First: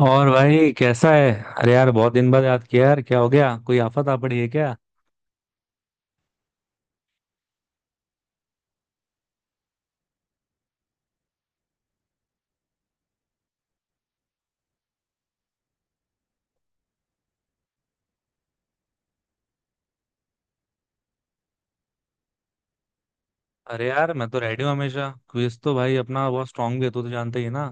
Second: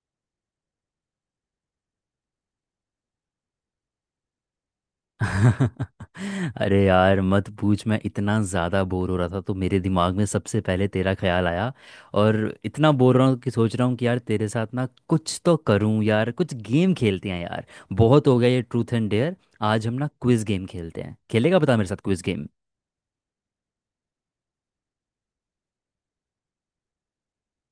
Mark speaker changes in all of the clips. Speaker 1: और भाई कैसा है? अरे यार, बहुत दिन बाद याद किया यार। क्या हो गया? कोई आफत आ पड़ी है क्या?
Speaker 2: अरे यार मत पूछ। मैं इतना ज़्यादा बोर हो रहा था तो मेरे दिमाग में सबसे पहले तेरा ख्याल आया। और इतना बोर रहा हूँ कि सोच रहा हूँ कि यार तेरे साथ ना कुछ तो करूँ यार, कुछ गेम खेलते हैं यार। बहुत हो गया ये ट्रूथ एंड डेयर। आज हम ना क्विज गेम खेलते हैं, खेलेगा बता मेरे साथ क्विज गेम?
Speaker 1: अरे यार, मैं तो रेडी हूँ हमेशा। क्विज तो भाई अपना बहुत स्ट्रांग भी है, तू तो जानते ही है ना।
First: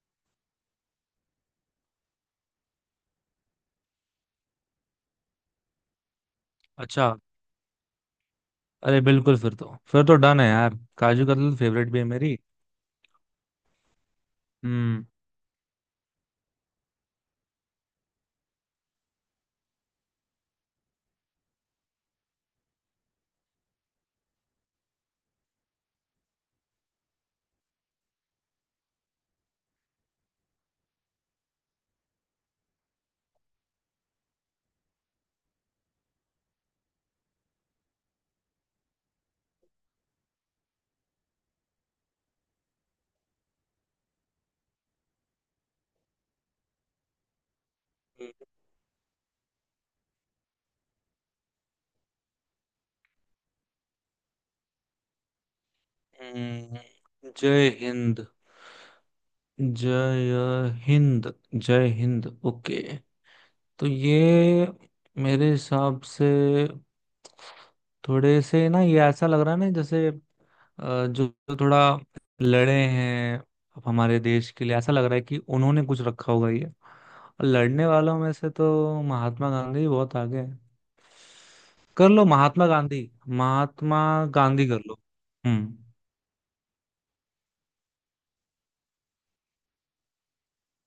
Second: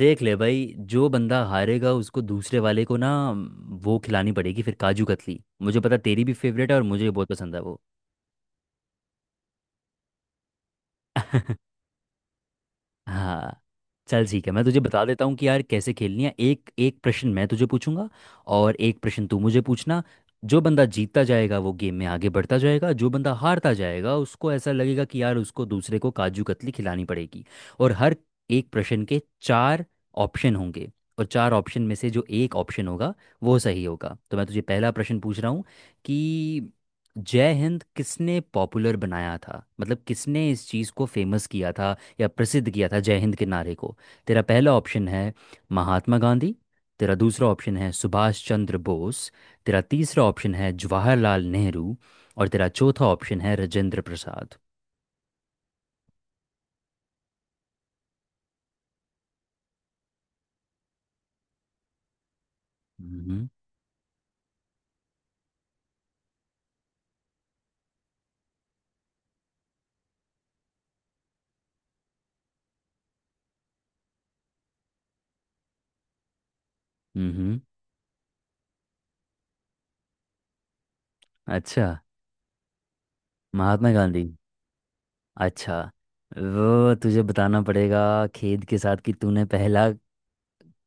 Speaker 2: देख ले भाई, जो बंदा हारेगा उसको दूसरे वाले को ना वो खिलानी पड़ेगी फिर काजू कतली। मुझे पता तेरी भी फेवरेट है, और
Speaker 1: अच्छा।
Speaker 2: मुझे बहुत पसंद है वो।
Speaker 1: अरे बिल्कुल, फिर तो डन है यार। काजू कतली फेवरेट भी है मेरी।
Speaker 2: हाँ, चल ठीक है, मैं तुझे बता
Speaker 1: हम्म।
Speaker 2: देता हूँ कि यार कैसे खेलनी है। एक एक प्रश्न मैं तुझे पूछूंगा और एक प्रश्न तू मुझे पूछना। जो बंदा जीतता जाएगा वो गेम में आगे बढ़ता जाएगा, जो बंदा हारता जाएगा उसको ऐसा लगेगा कि यार उसको दूसरे को काजू कतली खिलानी पड़ेगी। और हर एक प्रश्न के चार ऑप्शन होंगे, और चार ऑप्शन में से जो एक ऑप्शन होगा वो सही होगा। तो मैं तुझे पहला प्रश्न पूछ रहा हूँ कि जय हिंद किसने पॉपुलर बनाया था, मतलब किसने इस चीज़ को फेमस किया था या प्रसिद्ध किया था जय हिंद के नारे को। तेरा पहला ऑप्शन है महात्मा गांधी। तेरा दूसरा ऑप्शन है सुभाष चंद्र बोस। तेरा तीसरा ऑप्शन है जवाहरलाल नेहरू। और तेरा चौथा ऑप्शन है राजेंद्र प्रसाद।
Speaker 1: हम्म, जय हिंद, जय हिंद, जय हिंद। ओके।
Speaker 2: हम्म।
Speaker 1: तो ये मेरे हिसाब से थोड़े से ना, ये ऐसा लग रहा है ना जैसे जो जो थोड़ा लड़े हैं हमारे देश के लिए, ऐसा लग रहा है कि उन्होंने कुछ रखा होगा ये, और
Speaker 2: हम्म।
Speaker 1: लड़ने वालों में से तो महात्मा गांधी बहुत आगे है।
Speaker 2: अच्छा,
Speaker 1: कर लो महात्मा गांधी।
Speaker 2: महात्मा
Speaker 1: महात्मा
Speaker 2: गांधी?
Speaker 1: गांधी कर लो। हम्म।
Speaker 2: अच्छा। वो तुझे बताना पड़ेगा खेद के साथ कि तूने पहला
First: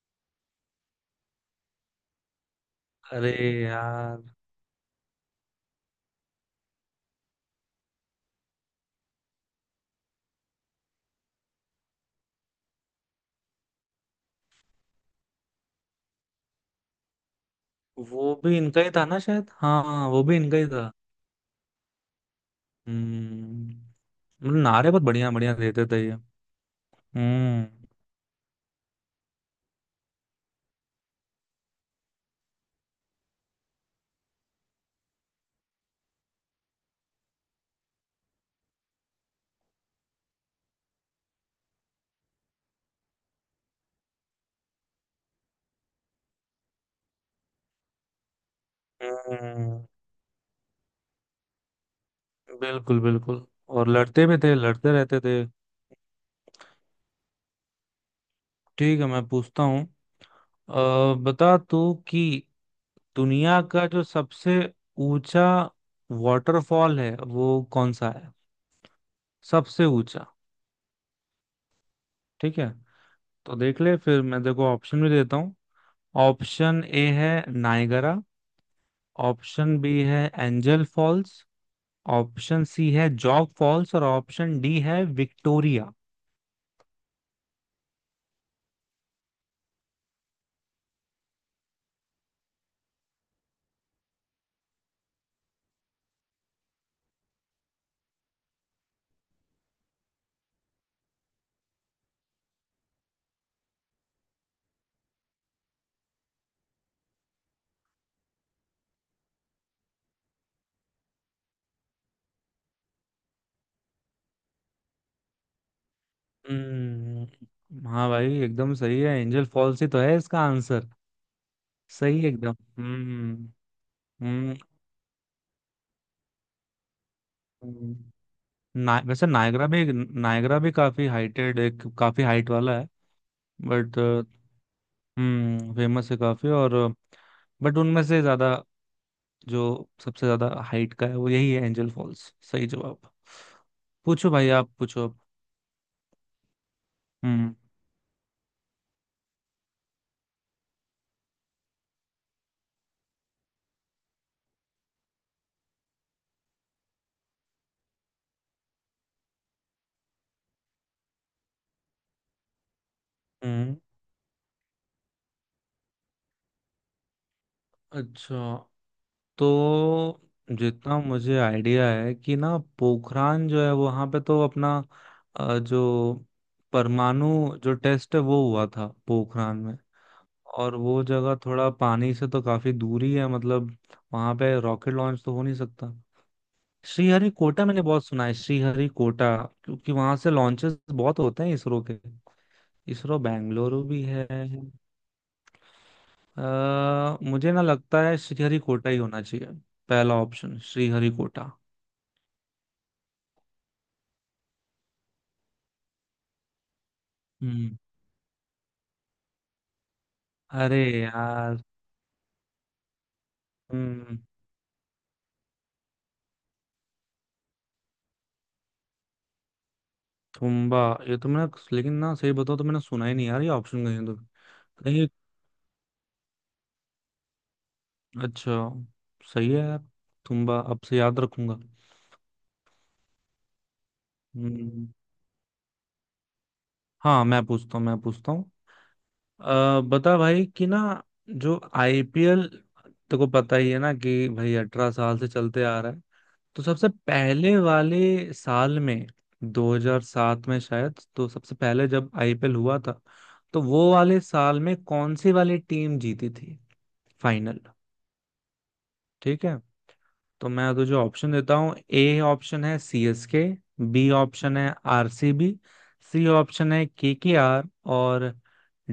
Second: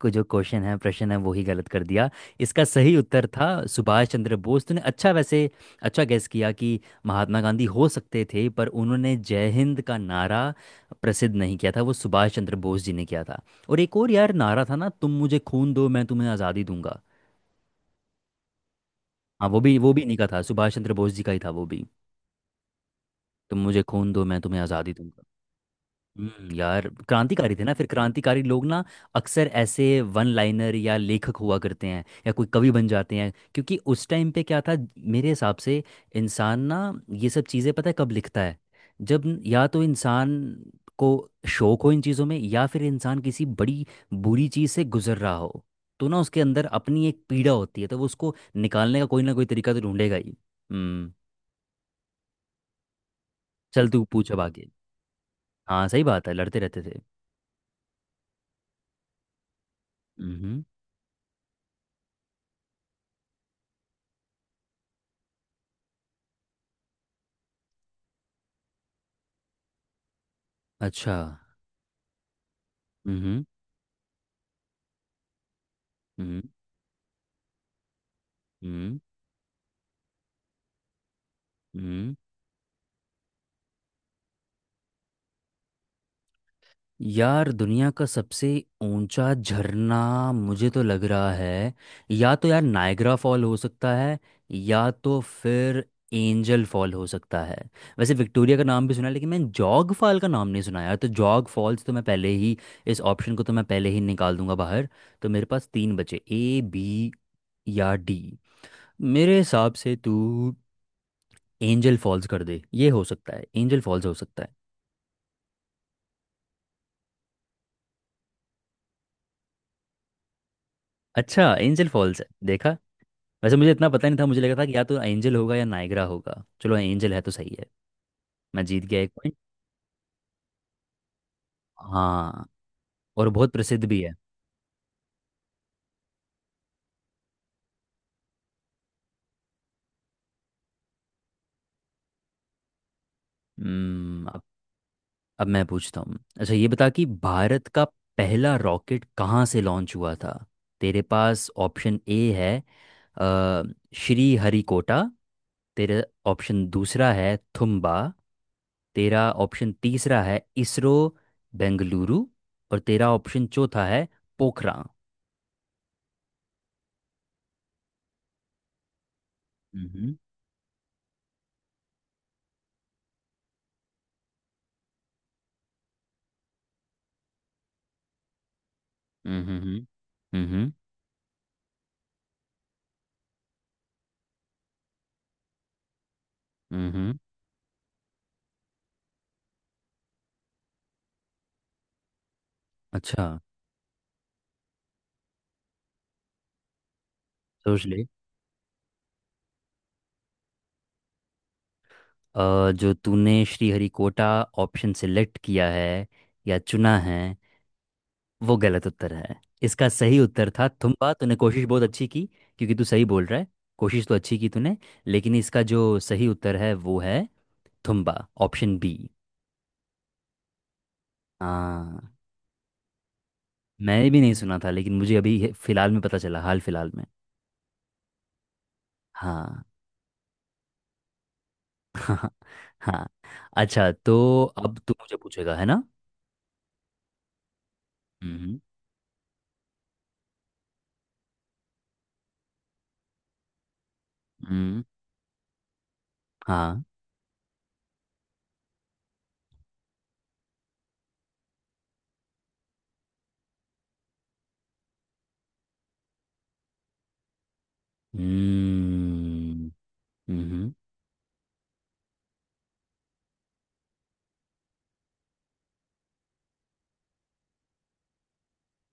Speaker 2: को जो क्वेश्चन है प्रश्न है वो ही गलत कर दिया। इसका सही उत्तर
Speaker 1: अरे
Speaker 2: था सुभाष
Speaker 1: यार।
Speaker 2: चंद्र बोस। तूने अच्छा वैसे अच्छा गैस किया कि महात्मा गांधी हो सकते थे, पर उन्होंने जय हिंद का नारा प्रसिद्ध नहीं किया था, वो सुभाष चंद्र बोस जी ने किया था। और एक और यार नारा था ना, तुम मुझे खून दो मैं तुम्हें आज़ादी दूंगा।
Speaker 1: वो भी इनका ही था ना
Speaker 2: हाँ
Speaker 1: शायद।
Speaker 2: वो भी
Speaker 1: हाँ हाँ,
Speaker 2: इन्हीं
Speaker 1: वो
Speaker 2: का
Speaker 1: भी
Speaker 2: था,
Speaker 1: इनका ही
Speaker 2: सुभाष
Speaker 1: था।
Speaker 2: चंद्र बोस जी का ही था वो भी। तुम
Speaker 1: हम्म।
Speaker 2: मुझे खून दो मैं
Speaker 1: मतलब
Speaker 2: तुम्हें
Speaker 1: नारे
Speaker 2: आज़ादी
Speaker 1: बहुत
Speaker 2: दूंगा।
Speaker 1: बढ़िया बढ़िया देते थे ये।
Speaker 2: हम्म, यार क्रांतिकारी थे ना फिर।
Speaker 1: हम्म।
Speaker 2: क्रांतिकारी लोग ना अक्सर ऐसे वन लाइनर या लेखक हुआ करते हैं या कोई कवि बन जाते हैं, क्योंकि उस टाइम पे क्या था, मेरे हिसाब से इंसान ना ये सब चीज़ें पता है कब लिखता है? जब या तो इंसान को शौक हो इन चीज़ों में, या फिर इंसान किसी बड़ी बुरी चीज़ से गुजर रहा हो। तो ना उसके अंदर अपनी एक पीड़ा होती है, तो वो उसको निकालने का कोई ना कोई तरीका
Speaker 1: हम्म।
Speaker 2: तो ढूंढेगा ही। हम्म।
Speaker 1: बिल्कुल बिल्कुल, और
Speaker 2: चल तू
Speaker 1: लड़ते
Speaker 2: पूछ
Speaker 1: भी
Speaker 2: अब
Speaker 1: थे,
Speaker 2: आगे।
Speaker 1: लड़ते रहते थे।
Speaker 2: हाँ सही बात है, लड़ते रहते थे।
Speaker 1: ठीक है, मैं पूछता हूँ।
Speaker 2: हम्म।
Speaker 1: बता तू कि दुनिया का जो सबसे ऊंचा वाटरफॉल है वो कौन सा है? सबसे ऊंचा।
Speaker 2: अच्छा।
Speaker 1: ठीक है।
Speaker 2: हम्म
Speaker 1: तो देख ले फिर, मैं देखो ऑप्शन भी देता हूँ।
Speaker 2: हम्म
Speaker 1: ऑप्शन ए है नायगरा।
Speaker 2: हम्म
Speaker 1: ऑप्शन बी है एंजल फॉल्स।
Speaker 2: हम्म।
Speaker 1: ऑप्शन सी है जॉग फॉल्स, और ऑप्शन डी है विक्टोरिया।
Speaker 2: यार दुनिया का सबसे ऊंचा झरना मुझे तो लग रहा है या तो यार नायग्रा फॉल हो सकता है, या तो फिर एंजल फॉल हो सकता है। वैसे विक्टोरिया का नाम भी सुना है, लेकिन मैंने जॉग फॉल का नाम नहीं सुना यार, तो जॉग फॉल्स तो मैं पहले ही, इस ऑप्शन को तो मैं पहले ही निकाल दूंगा बाहर। तो मेरे पास तीन बचे, ए बी या डी। मेरे हिसाब से तू एंजल फॉल्स कर दे, ये हो सकता है एंजल फॉल्स हो सकता है।
Speaker 1: हम्म। हाँ भाई, एकदम सही है, एंजल फॉल्स ही तो है इसका आंसर।
Speaker 2: अच्छा, एंजल फॉल्स
Speaker 1: सही
Speaker 2: है,
Speaker 1: है एकदम।
Speaker 2: देखा।
Speaker 1: हम्म।
Speaker 2: वैसे मुझे इतना पता नहीं था, मुझे लगा
Speaker 1: हम्म।
Speaker 2: था कि या तो एंजल होगा या नायग्रा होगा, चलो एंजल है तो सही है।
Speaker 1: हम्म।
Speaker 2: मैं जीत
Speaker 1: ना,
Speaker 2: गया एक
Speaker 1: वैसे
Speaker 2: पॉइंट।
Speaker 1: नायगरा भी काफी हाइटेड, एक काफी
Speaker 2: हाँ,
Speaker 1: हाइट वाला है।
Speaker 2: और बहुत प्रसिद्ध
Speaker 1: बट।
Speaker 2: भी है।
Speaker 1: हम्म, फेमस है काफी और। बट उनमें से ज्यादा, जो सबसे ज्यादा हाइट का है वो यही है, एंजल फॉल्स सही जवाब। पूछो
Speaker 2: हम्म।
Speaker 1: भाई, आप पूछो अब।
Speaker 2: अब मैं पूछता हूँ, अच्छा ये बता कि
Speaker 1: हम्म।
Speaker 2: भारत का पहला रॉकेट कहाँ से लॉन्च हुआ था? तेरे पास ऑप्शन ए है अ, श्री हरिकोटा। तेरा ऑप्शन दूसरा है थुम्बा। तेरा ऑप्शन तीसरा है इसरो बेंगलुरु। और तेरा ऑप्शन
Speaker 1: हम्म।
Speaker 2: चौथा है पोखरा।
Speaker 1: अच्छा, तो
Speaker 2: हम्म
Speaker 1: जितना मुझे आइडिया है कि ना, पोखरान जो है वहां पे तो अपना जो परमाणु जो टेस्ट है, वो हुआ था पोखरान में।
Speaker 2: हम्म हम्म
Speaker 1: और वो जगह थोड़ा पानी से तो काफी दूरी है मतलब, वहां पे रॉकेट लॉन्च तो हो नहीं सकता।
Speaker 2: हम्म
Speaker 1: श्रीहरिकोटा मैंने बहुत सुना है, श्रीहरिकोटा। क्योंकि वहां से लॉन्चेस बहुत होते हैं इसरो के। इसरो
Speaker 2: अच्छा।
Speaker 1: बेंगलुरु भी है। मुझे ना
Speaker 2: सोच ले।
Speaker 1: लगता है श्रीहरिकोटा ही होना चाहिए। पहला ऑप्शन श्रीहरिकोटा।
Speaker 2: जो तूने श्रीहरिकोटा ऑप्शन सिलेक्ट किया है या चुना है,
Speaker 1: हम्म।
Speaker 2: वो गलत उत्तर है। इसका सही उत्तर था
Speaker 1: अरे
Speaker 2: थुम्पा। तूने
Speaker 1: यार।
Speaker 2: कोशिश बहुत अच्छी की, क्योंकि तू सही बोल रहा है। कोशिश तो
Speaker 1: हम्म।
Speaker 2: अच्छी की तूने, लेकिन इसका जो सही उत्तर है वो है थुम्बा, ऑप्शन बी।
Speaker 1: तुम्बा। ये तो मैंने लेकिन
Speaker 2: हाँ,
Speaker 1: ना, सही बताओ तो मैंने सुना ही नहीं यार, ये ऑप्शन कहीं
Speaker 2: मैंने
Speaker 1: तो।
Speaker 2: भी नहीं सुना था, लेकिन
Speaker 1: नहीं ये-
Speaker 2: मुझे अभी फिलहाल में पता चला, हाल फिलहाल में।
Speaker 1: अच्छा। सही है
Speaker 2: हाँ।
Speaker 1: यार। तुम्बा अब से याद रखूंगा।
Speaker 2: हाँ। हाँ। अच्छा, तो अब
Speaker 1: हम्म।
Speaker 2: तू मुझे पूछेगा है ना।
Speaker 1: हाँ, मैं पूछता हूँ, मैं पूछता हूँ।
Speaker 2: हम्म।
Speaker 1: बता भाई कि ना, जो आईपीएल तेको पता ही है ना कि भाई
Speaker 2: हम्म।
Speaker 1: 18 साल से चलते आ रहा है। तो
Speaker 2: हाँ।
Speaker 1: सबसे पहले वाले साल में, 2007 में शायद, तो सबसे पहले जब आईपीएल हुआ था, तो वो वाले साल में कौन सी वाली टीम जीती थी फाइनल? ठीक है,
Speaker 2: हम्म।
Speaker 1: तो
Speaker 2: हम्म हम्म,
Speaker 1: मैं तुझे ऑप्शन देता हूँ। ए ऑप्शन है सीएसके। बी ऑप्शन है RCB, C B, C option है केकेआर, और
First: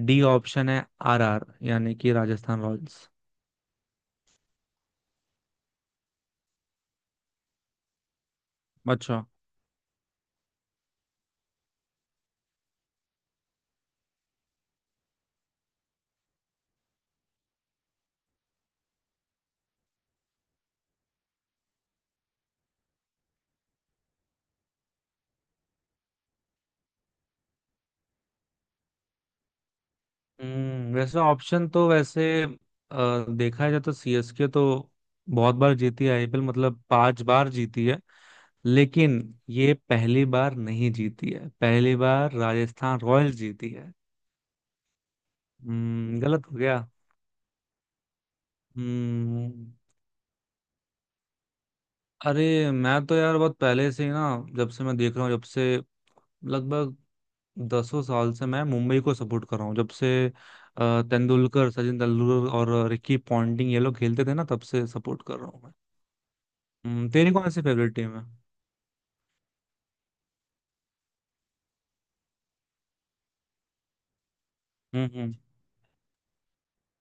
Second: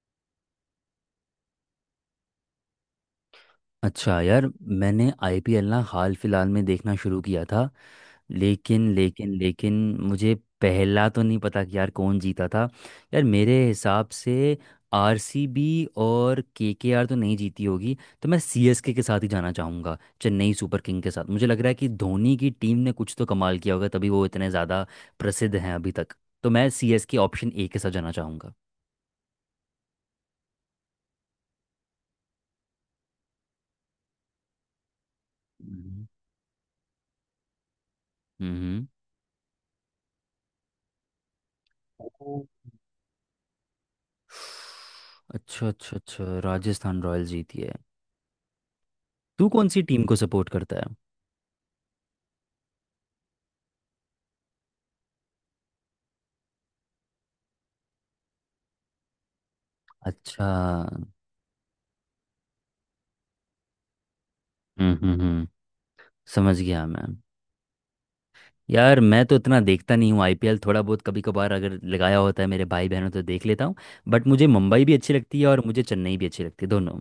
Speaker 1: डी ऑप्शन है आरआर, यानी कि राजस्थान रॉयल्स।
Speaker 2: अच्छा यार, मैंने आईपीएल ना हाल फिलहाल में देखना शुरू किया था, लेकिन
Speaker 1: अच्छा।
Speaker 2: लेकिन लेकिन मुझे पहला तो नहीं पता कि यार कौन जीता था। यार मेरे हिसाब से आरसीबी और केकेआर तो नहीं जीती होगी, तो मैं सीएसके के साथ ही जाना चाहूँगा, चेन्नई सुपर किंग के साथ। मुझे लग रहा है कि धोनी की टीम ने कुछ तो कमाल किया होगा तभी वो इतने ज़्यादा प्रसिद्ध हैं अभी तक। तो मैं सीएसके ऑप्शन ए के साथ जाना चाहूँगा।
Speaker 1: हम्म, वैसे ऑप्शन तो वैसे देखा जाए तो सीएसके तो बहुत बार जीती
Speaker 2: हम्म।
Speaker 1: है आईपीएल, मतलब 5 बार जीती है।
Speaker 2: हम्म।
Speaker 1: लेकिन ये पहली बार नहीं जीती है, पहली बार
Speaker 2: हम्म।
Speaker 1: राजस्थान रॉयल्स जीती है।
Speaker 2: अच्छा अच्छा
Speaker 1: हम्म,
Speaker 2: अच्छा,
Speaker 1: गलत हो गया।
Speaker 2: राजस्थान रॉयल्स जीती है। तू
Speaker 1: हम्म।
Speaker 2: कौन सी टीम को सपोर्ट करता है?
Speaker 1: अरे, मैं तो यार बहुत पहले से ही ना, जब से मैं देख रहा हूँ, जब से लगभग 10ों साल से मैं मुंबई को सपोर्ट कर रहा हूँ, जब से
Speaker 2: अच्छा।
Speaker 1: तेंदुलकर सचिन तेंदुलकर और रिकी पॉन्टिंग ये लोग खेलते थे ना, तब से
Speaker 2: हम्म हम्म
Speaker 1: सपोर्ट कर
Speaker 2: हम्म,
Speaker 1: रहा हूँ।
Speaker 2: समझ गया मैम।
Speaker 1: तेरी कौन सी फेवरेट टीम है?
Speaker 2: यार मैं तो इतना देखता नहीं हूँ आईपीएल, थोड़ा बहुत कभी कभार अगर लगाया होता है मेरे भाई बहनों तो देख लेता हूँ। बट मुझे मुंबई भी
Speaker 1: हम्म।
Speaker 2: अच्छी
Speaker 1: हम्म।
Speaker 2: लगती है और मुझे चेन्नई भी अच्छी लगती है, दोनों।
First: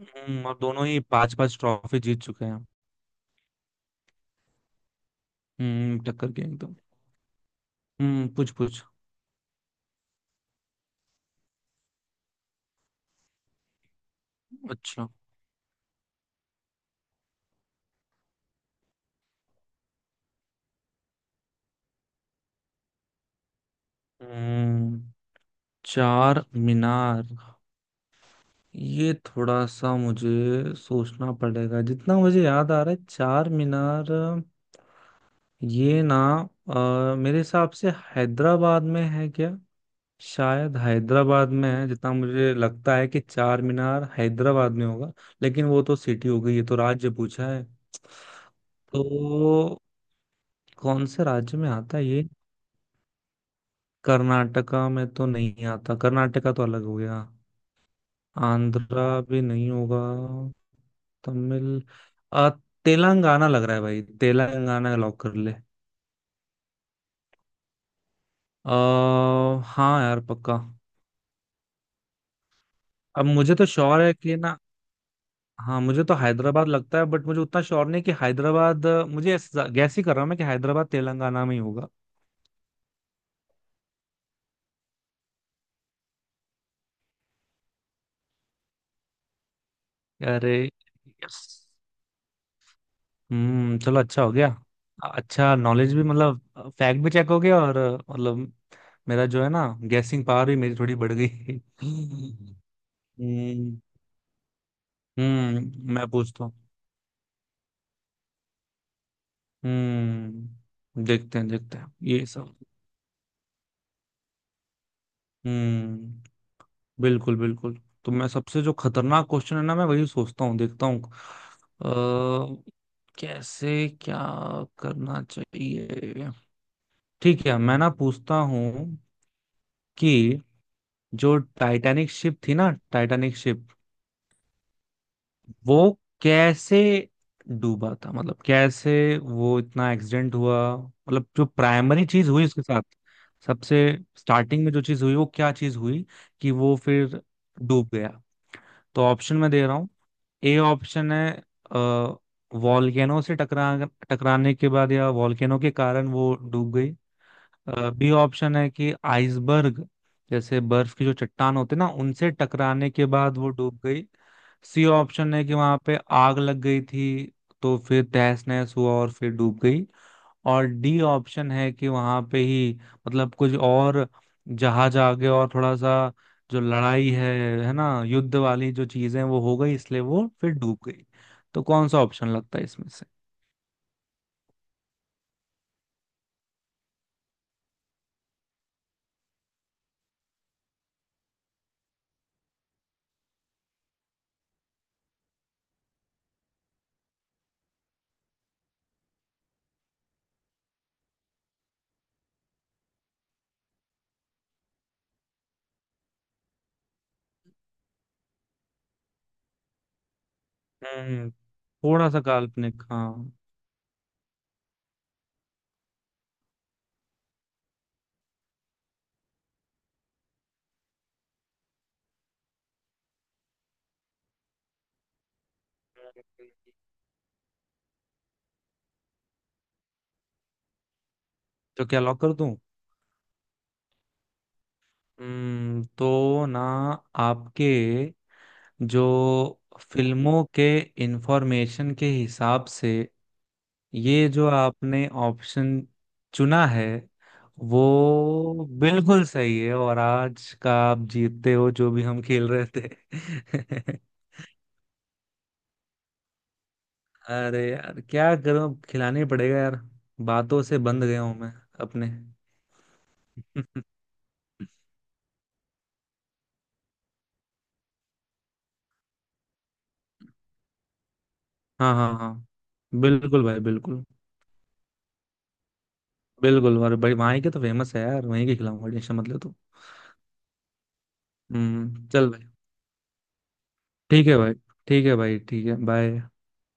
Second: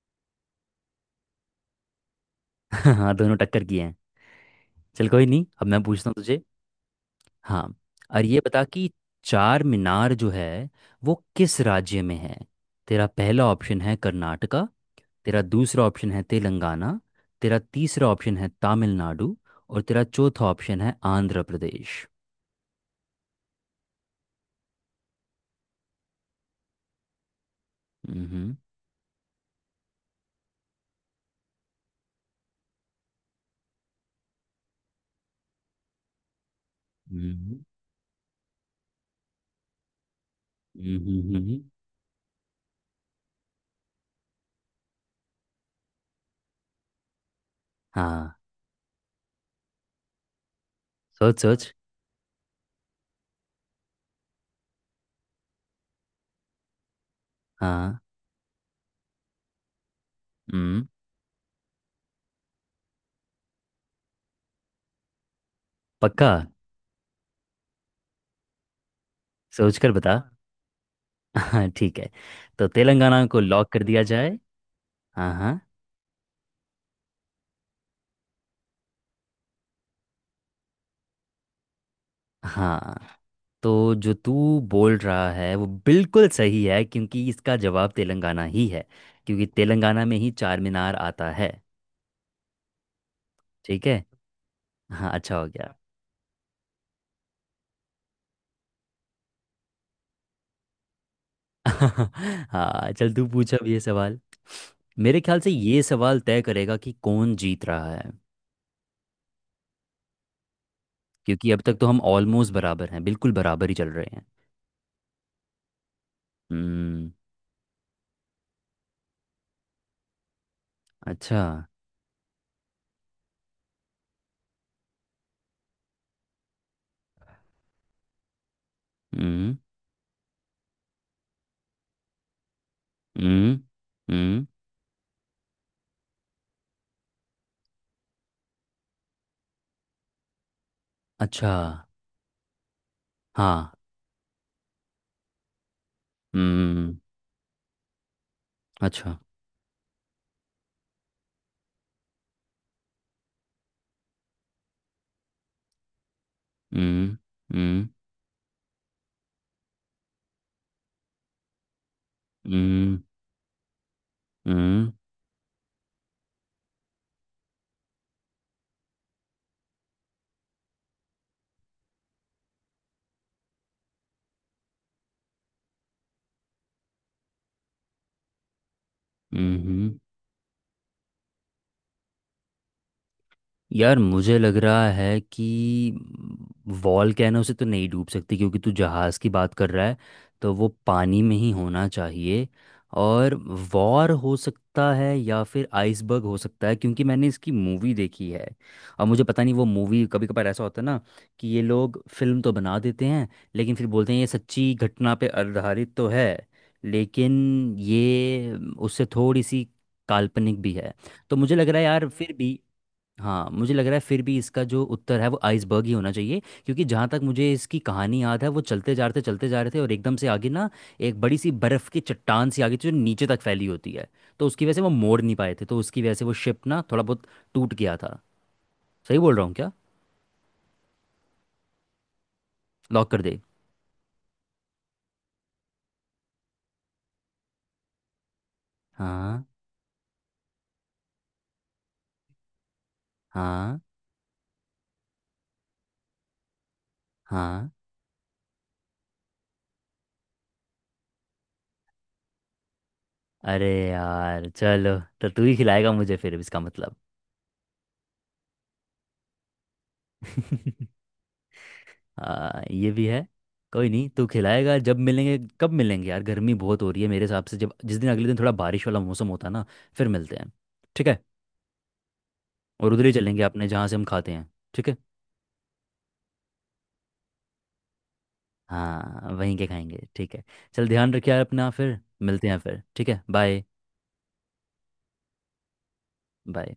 Speaker 1: और दोनों ही 5-5 ट्रॉफी जीत चुके हैं।
Speaker 2: हाँ, दोनों टक्कर किए हैं। चल कोई नहीं, अब मैं
Speaker 1: हम्म,
Speaker 2: पूछता हूँ
Speaker 1: टक्कर
Speaker 2: तुझे।
Speaker 1: के एकदम।
Speaker 2: हाँ। और
Speaker 1: हम्म,
Speaker 2: ये
Speaker 1: पूछ
Speaker 2: बता
Speaker 1: पूछ।
Speaker 2: कि चार मीनार जो है वो किस राज्य में है? तेरा पहला ऑप्शन है कर्नाटका।
Speaker 1: अच्छा।
Speaker 2: तेरा दूसरा ऑप्शन है तेलंगाना। तेरा तीसरा ऑप्शन है तमिलनाडु। और तेरा चौथा ऑप्शन है आंध्र प्रदेश।
Speaker 1: हम्म। चार मीनार।
Speaker 2: हम्म। हम्म।
Speaker 1: ये थोड़ा सा मुझे सोचना पड़ेगा, जितना मुझे याद आ रहा है चार मीनार ये ना, मेरे
Speaker 2: हम्म,
Speaker 1: हिसाब से हैदराबाद में है क्या? शायद
Speaker 2: हम्म, हम्म, हम्म,
Speaker 1: हैदराबाद
Speaker 2: हम्म।
Speaker 1: में है, जितना मुझे लगता है कि चार मीनार हैदराबाद में होगा। लेकिन वो तो सिटी हो गई, ये तो राज्य पूछा है।
Speaker 2: हाँ।
Speaker 1: तो कौन से
Speaker 2: सोच
Speaker 1: राज्य
Speaker 2: सोच।
Speaker 1: में आता है ये? कर्नाटका में तो नहीं आता, कर्नाटका तो अलग हो गया।
Speaker 2: हाँ।
Speaker 1: आंध्रा भी नहीं होगा।
Speaker 2: हम्म।
Speaker 1: तमिल अ, तेलंगाना लग रहा है भाई, तेलंगाना लॉक कर ले।
Speaker 2: पक्का? सोच कर
Speaker 1: हाँ
Speaker 2: बता।
Speaker 1: यार पक्का।
Speaker 2: हाँ ठीक है, तो तेलंगाना
Speaker 1: अब
Speaker 2: को
Speaker 1: मुझे तो
Speaker 2: लॉक कर
Speaker 1: श्योर
Speaker 2: दिया
Speaker 1: है
Speaker 2: जाए।
Speaker 1: कि ना।
Speaker 2: हाँ हाँ
Speaker 1: हाँ, मुझे तो हैदराबाद लगता है, बट मुझे उतना श्योर नहीं कि हैदराबाद गैस ही कर रहा हूँ मैं कि हैदराबाद तेलंगाना में ही होगा।
Speaker 2: हाँ। तो जो तू बोल रहा है वो बिल्कुल सही है, क्योंकि इसका जवाब तेलंगाना ही है, क्योंकि तेलंगाना में ही
Speaker 1: अरे,
Speaker 2: चार मीनार आता है।
Speaker 1: यस। हम्म,
Speaker 2: ठीक
Speaker 1: चलो
Speaker 2: है।
Speaker 1: अच्छा हो गया।
Speaker 2: हाँ अच्छा हो
Speaker 1: अच्छा,
Speaker 2: गया।
Speaker 1: नॉलेज भी मतलब फैक्ट भी चेक हो गया, और मतलब मेरा जो है ना, गैसिंग पावर भी मेरी थोड़ी बढ़ गई।
Speaker 2: हाँ, चल तू पूछ अब ये
Speaker 1: हम्म।
Speaker 2: सवाल। मेरे ख्याल से ये
Speaker 1: हम्म। मैं
Speaker 2: सवाल तय
Speaker 1: पूछता हूँ।
Speaker 2: करेगा कि कौन जीत रहा है,
Speaker 1: हम्म,
Speaker 2: क्योंकि अब तक
Speaker 1: देखते
Speaker 2: तो
Speaker 1: हैं
Speaker 2: हम
Speaker 1: ये
Speaker 2: ऑलमोस्ट
Speaker 1: सब।
Speaker 2: बराबर हैं, बिल्कुल बराबर ही चल रहे हैं।
Speaker 1: हम्म,
Speaker 2: हम्म।
Speaker 1: बिल्कुल बिल्कुल। तो मैं सबसे जो खतरनाक क्वेश्चन है ना, मैं वही सोचता हूँ, देखता हूँ।
Speaker 2: अच्छा।
Speaker 1: अ, कैसे क्या करना चाहिए? ठीक है, मैं ना पूछता हूँ
Speaker 2: हम्म।
Speaker 1: कि जो टाइटैनिक शिप थी ना, टाइटैनिक
Speaker 2: हम्म।
Speaker 1: शिप,
Speaker 2: हम्म।
Speaker 1: वो कैसे डूबा था, मतलब कैसे वो इतना एक्सीडेंट हुआ, मतलब जो
Speaker 2: अच्छा।
Speaker 1: प्राइमरी चीज हुई उसके साथ,
Speaker 2: हाँ।
Speaker 1: सबसे स्टार्टिंग में जो चीज हुई वो क्या चीज हुई, कि वो
Speaker 2: हम्म।
Speaker 1: फिर डूब गया? तो
Speaker 2: अच्छा।
Speaker 1: ऑप्शन मैं दे रहा हूँ। ए ऑप्शन है अ, वॉल्केनो से टकराने के बाद, या वॉल्केनो के कारण वो डूब गई।
Speaker 2: हम्म हम्म
Speaker 1: बी ऑप्शन है कि आइसबर्ग, जैसे बर्फ की जो चट्टान होते हैं ना, उनसे टकराने
Speaker 2: हम्म
Speaker 1: के बाद वो डूब गई। सी
Speaker 2: हम्म
Speaker 1: ऑप्शन है कि वहां पे आग लग गई थी, तो फिर तहस नहस हुआ और फिर डूब गई। और डी ऑप्शन है कि वहां पे ही, मतलब कुछ और जहाज आगे और थोड़ा सा, जो लड़ाई है ना, युद्ध वाली जो चीजें वो हो
Speaker 2: हम्म,
Speaker 1: गई,
Speaker 2: हम्म,
Speaker 1: इसलिए वो फिर डूब गई। तो कौन सा ऑप्शन लगता है इसमें से?
Speaker 2: यार मुझे लग रहा है कि वॉलकैनो से तो नहीं डूब सकती, क्योंकि तू जहाज़ की बात कर रहा है, तो वो पानी में ही होना चाहिए। और वॉर हो सकता है या फिर आइसबर्ग हो सकता है, क्योंकि मैंने इसकी मूवी देखी है। और मुझे पता नहीं, वो मूवी कभी कभार ऐसा होता है ना, कि ये लोग फिल्म तो बना देते हैं लेकिन फिर बोलते हैं ये सच्ची घटना पे आधारित तो है, लेकिन ये उससे थोड़ी सी काल्पनिक भी है।
Speaker 1: हम्म,
Speaker 2: तो मुझे लग रहा है यार
Speaker 1: थोड़ा सा
Speaker 2: फिर भी,
Speaker 1: काल्पनिक हाँ।
Speaker 2: हाँ मुझे लग रहा है फिर भी इसका जो उत्तर है वो आइसबर्ग ही होना चाहिए। क्योंकि जहाँ तक मुझे इसकी कहानी याद है, वो चलते जा रहे थे चलते जा रहे थे और एकदम से आगे ना एक बड़ी सी बर्फ़ की चट्टान सी आ गई थी, जो नीचे तक फैली होती है। तो उसकी वजह से वो मोड़ नहीं पाए थे, तो उसकी वजह से वो शिप ना थोड़ा बहुत टूट गया था। सही बोल रहा हूँ क्या?
Speaker 1: तो क्या लॉक कर दूं?
Speaker 2: लॉक कर दे।
Speaker 1: हम्म, तो ना, आपके
Speaker 2: हाँ।
Speaker 1: जो फिल्मों के इंफॉर्मेशन के हिसाब से
Speaker 2: हाँ
Speaker 1: ये जो आपने ऑप्शन चुना है
Speaker 2: हाँ।
Speaker 1: वो बिल्कुल सही है, और आज का आप जीतते हो, जो भी हम खेल रहे
Speaker 2: अरे
Speaker 1: थे।
Speaker 2: यार चलो, तो तू ही खिलाएगा मुझे फिर, इसका मतलब।
Speaker 1: अरे यार, क्या करूं, खिलाने पड़ेगा यार। बातों से बंध गया हूं मैं अपने।
Speaker 2: ये भी है। कोई नहीं, तू खिलाएगा। जब मिलेंगे कब मिलेंगे यार, गर्मी बहुत हो रही है। मेरे हिसाब से जब जिस दिन अगले दिन थोड़ा बारिश वाला मौसम होता है ना, फिर मिलते हैं, ठीक है?
Speaker 1: हाँ हाँ हाँ।
Speaker 2: और उधर ही चलेंगे
Speaker 1: बिल्कुल भाई
Speaker 2: अपने जहाँ से हम
Speaker 1: बिल्कुल।
Speaker 2: खाते हैं। ठीक है।
Speaker 1: बिल्कुल, और भाई वहीं के तो फेमस है यार, वहीं के खिलाऊंगा, टेंशन मत
Speaker 2: हाँ
Speaker 1: ले तू।
Speaker 2: वहीं के खाएंगे, ठीक है। चल ध्यान रखिए यार अपना, फिर
Speaker 1: हम्म, चल
Speaker 2: मिलते
Speaker 1: भाई।
Speaker 2: हैं फिर, ठीक है, बाय।
Speaker 1: ठीक है भाई। ठीक है भाई, ठीक है, बाय।
Speaker 2: बाय।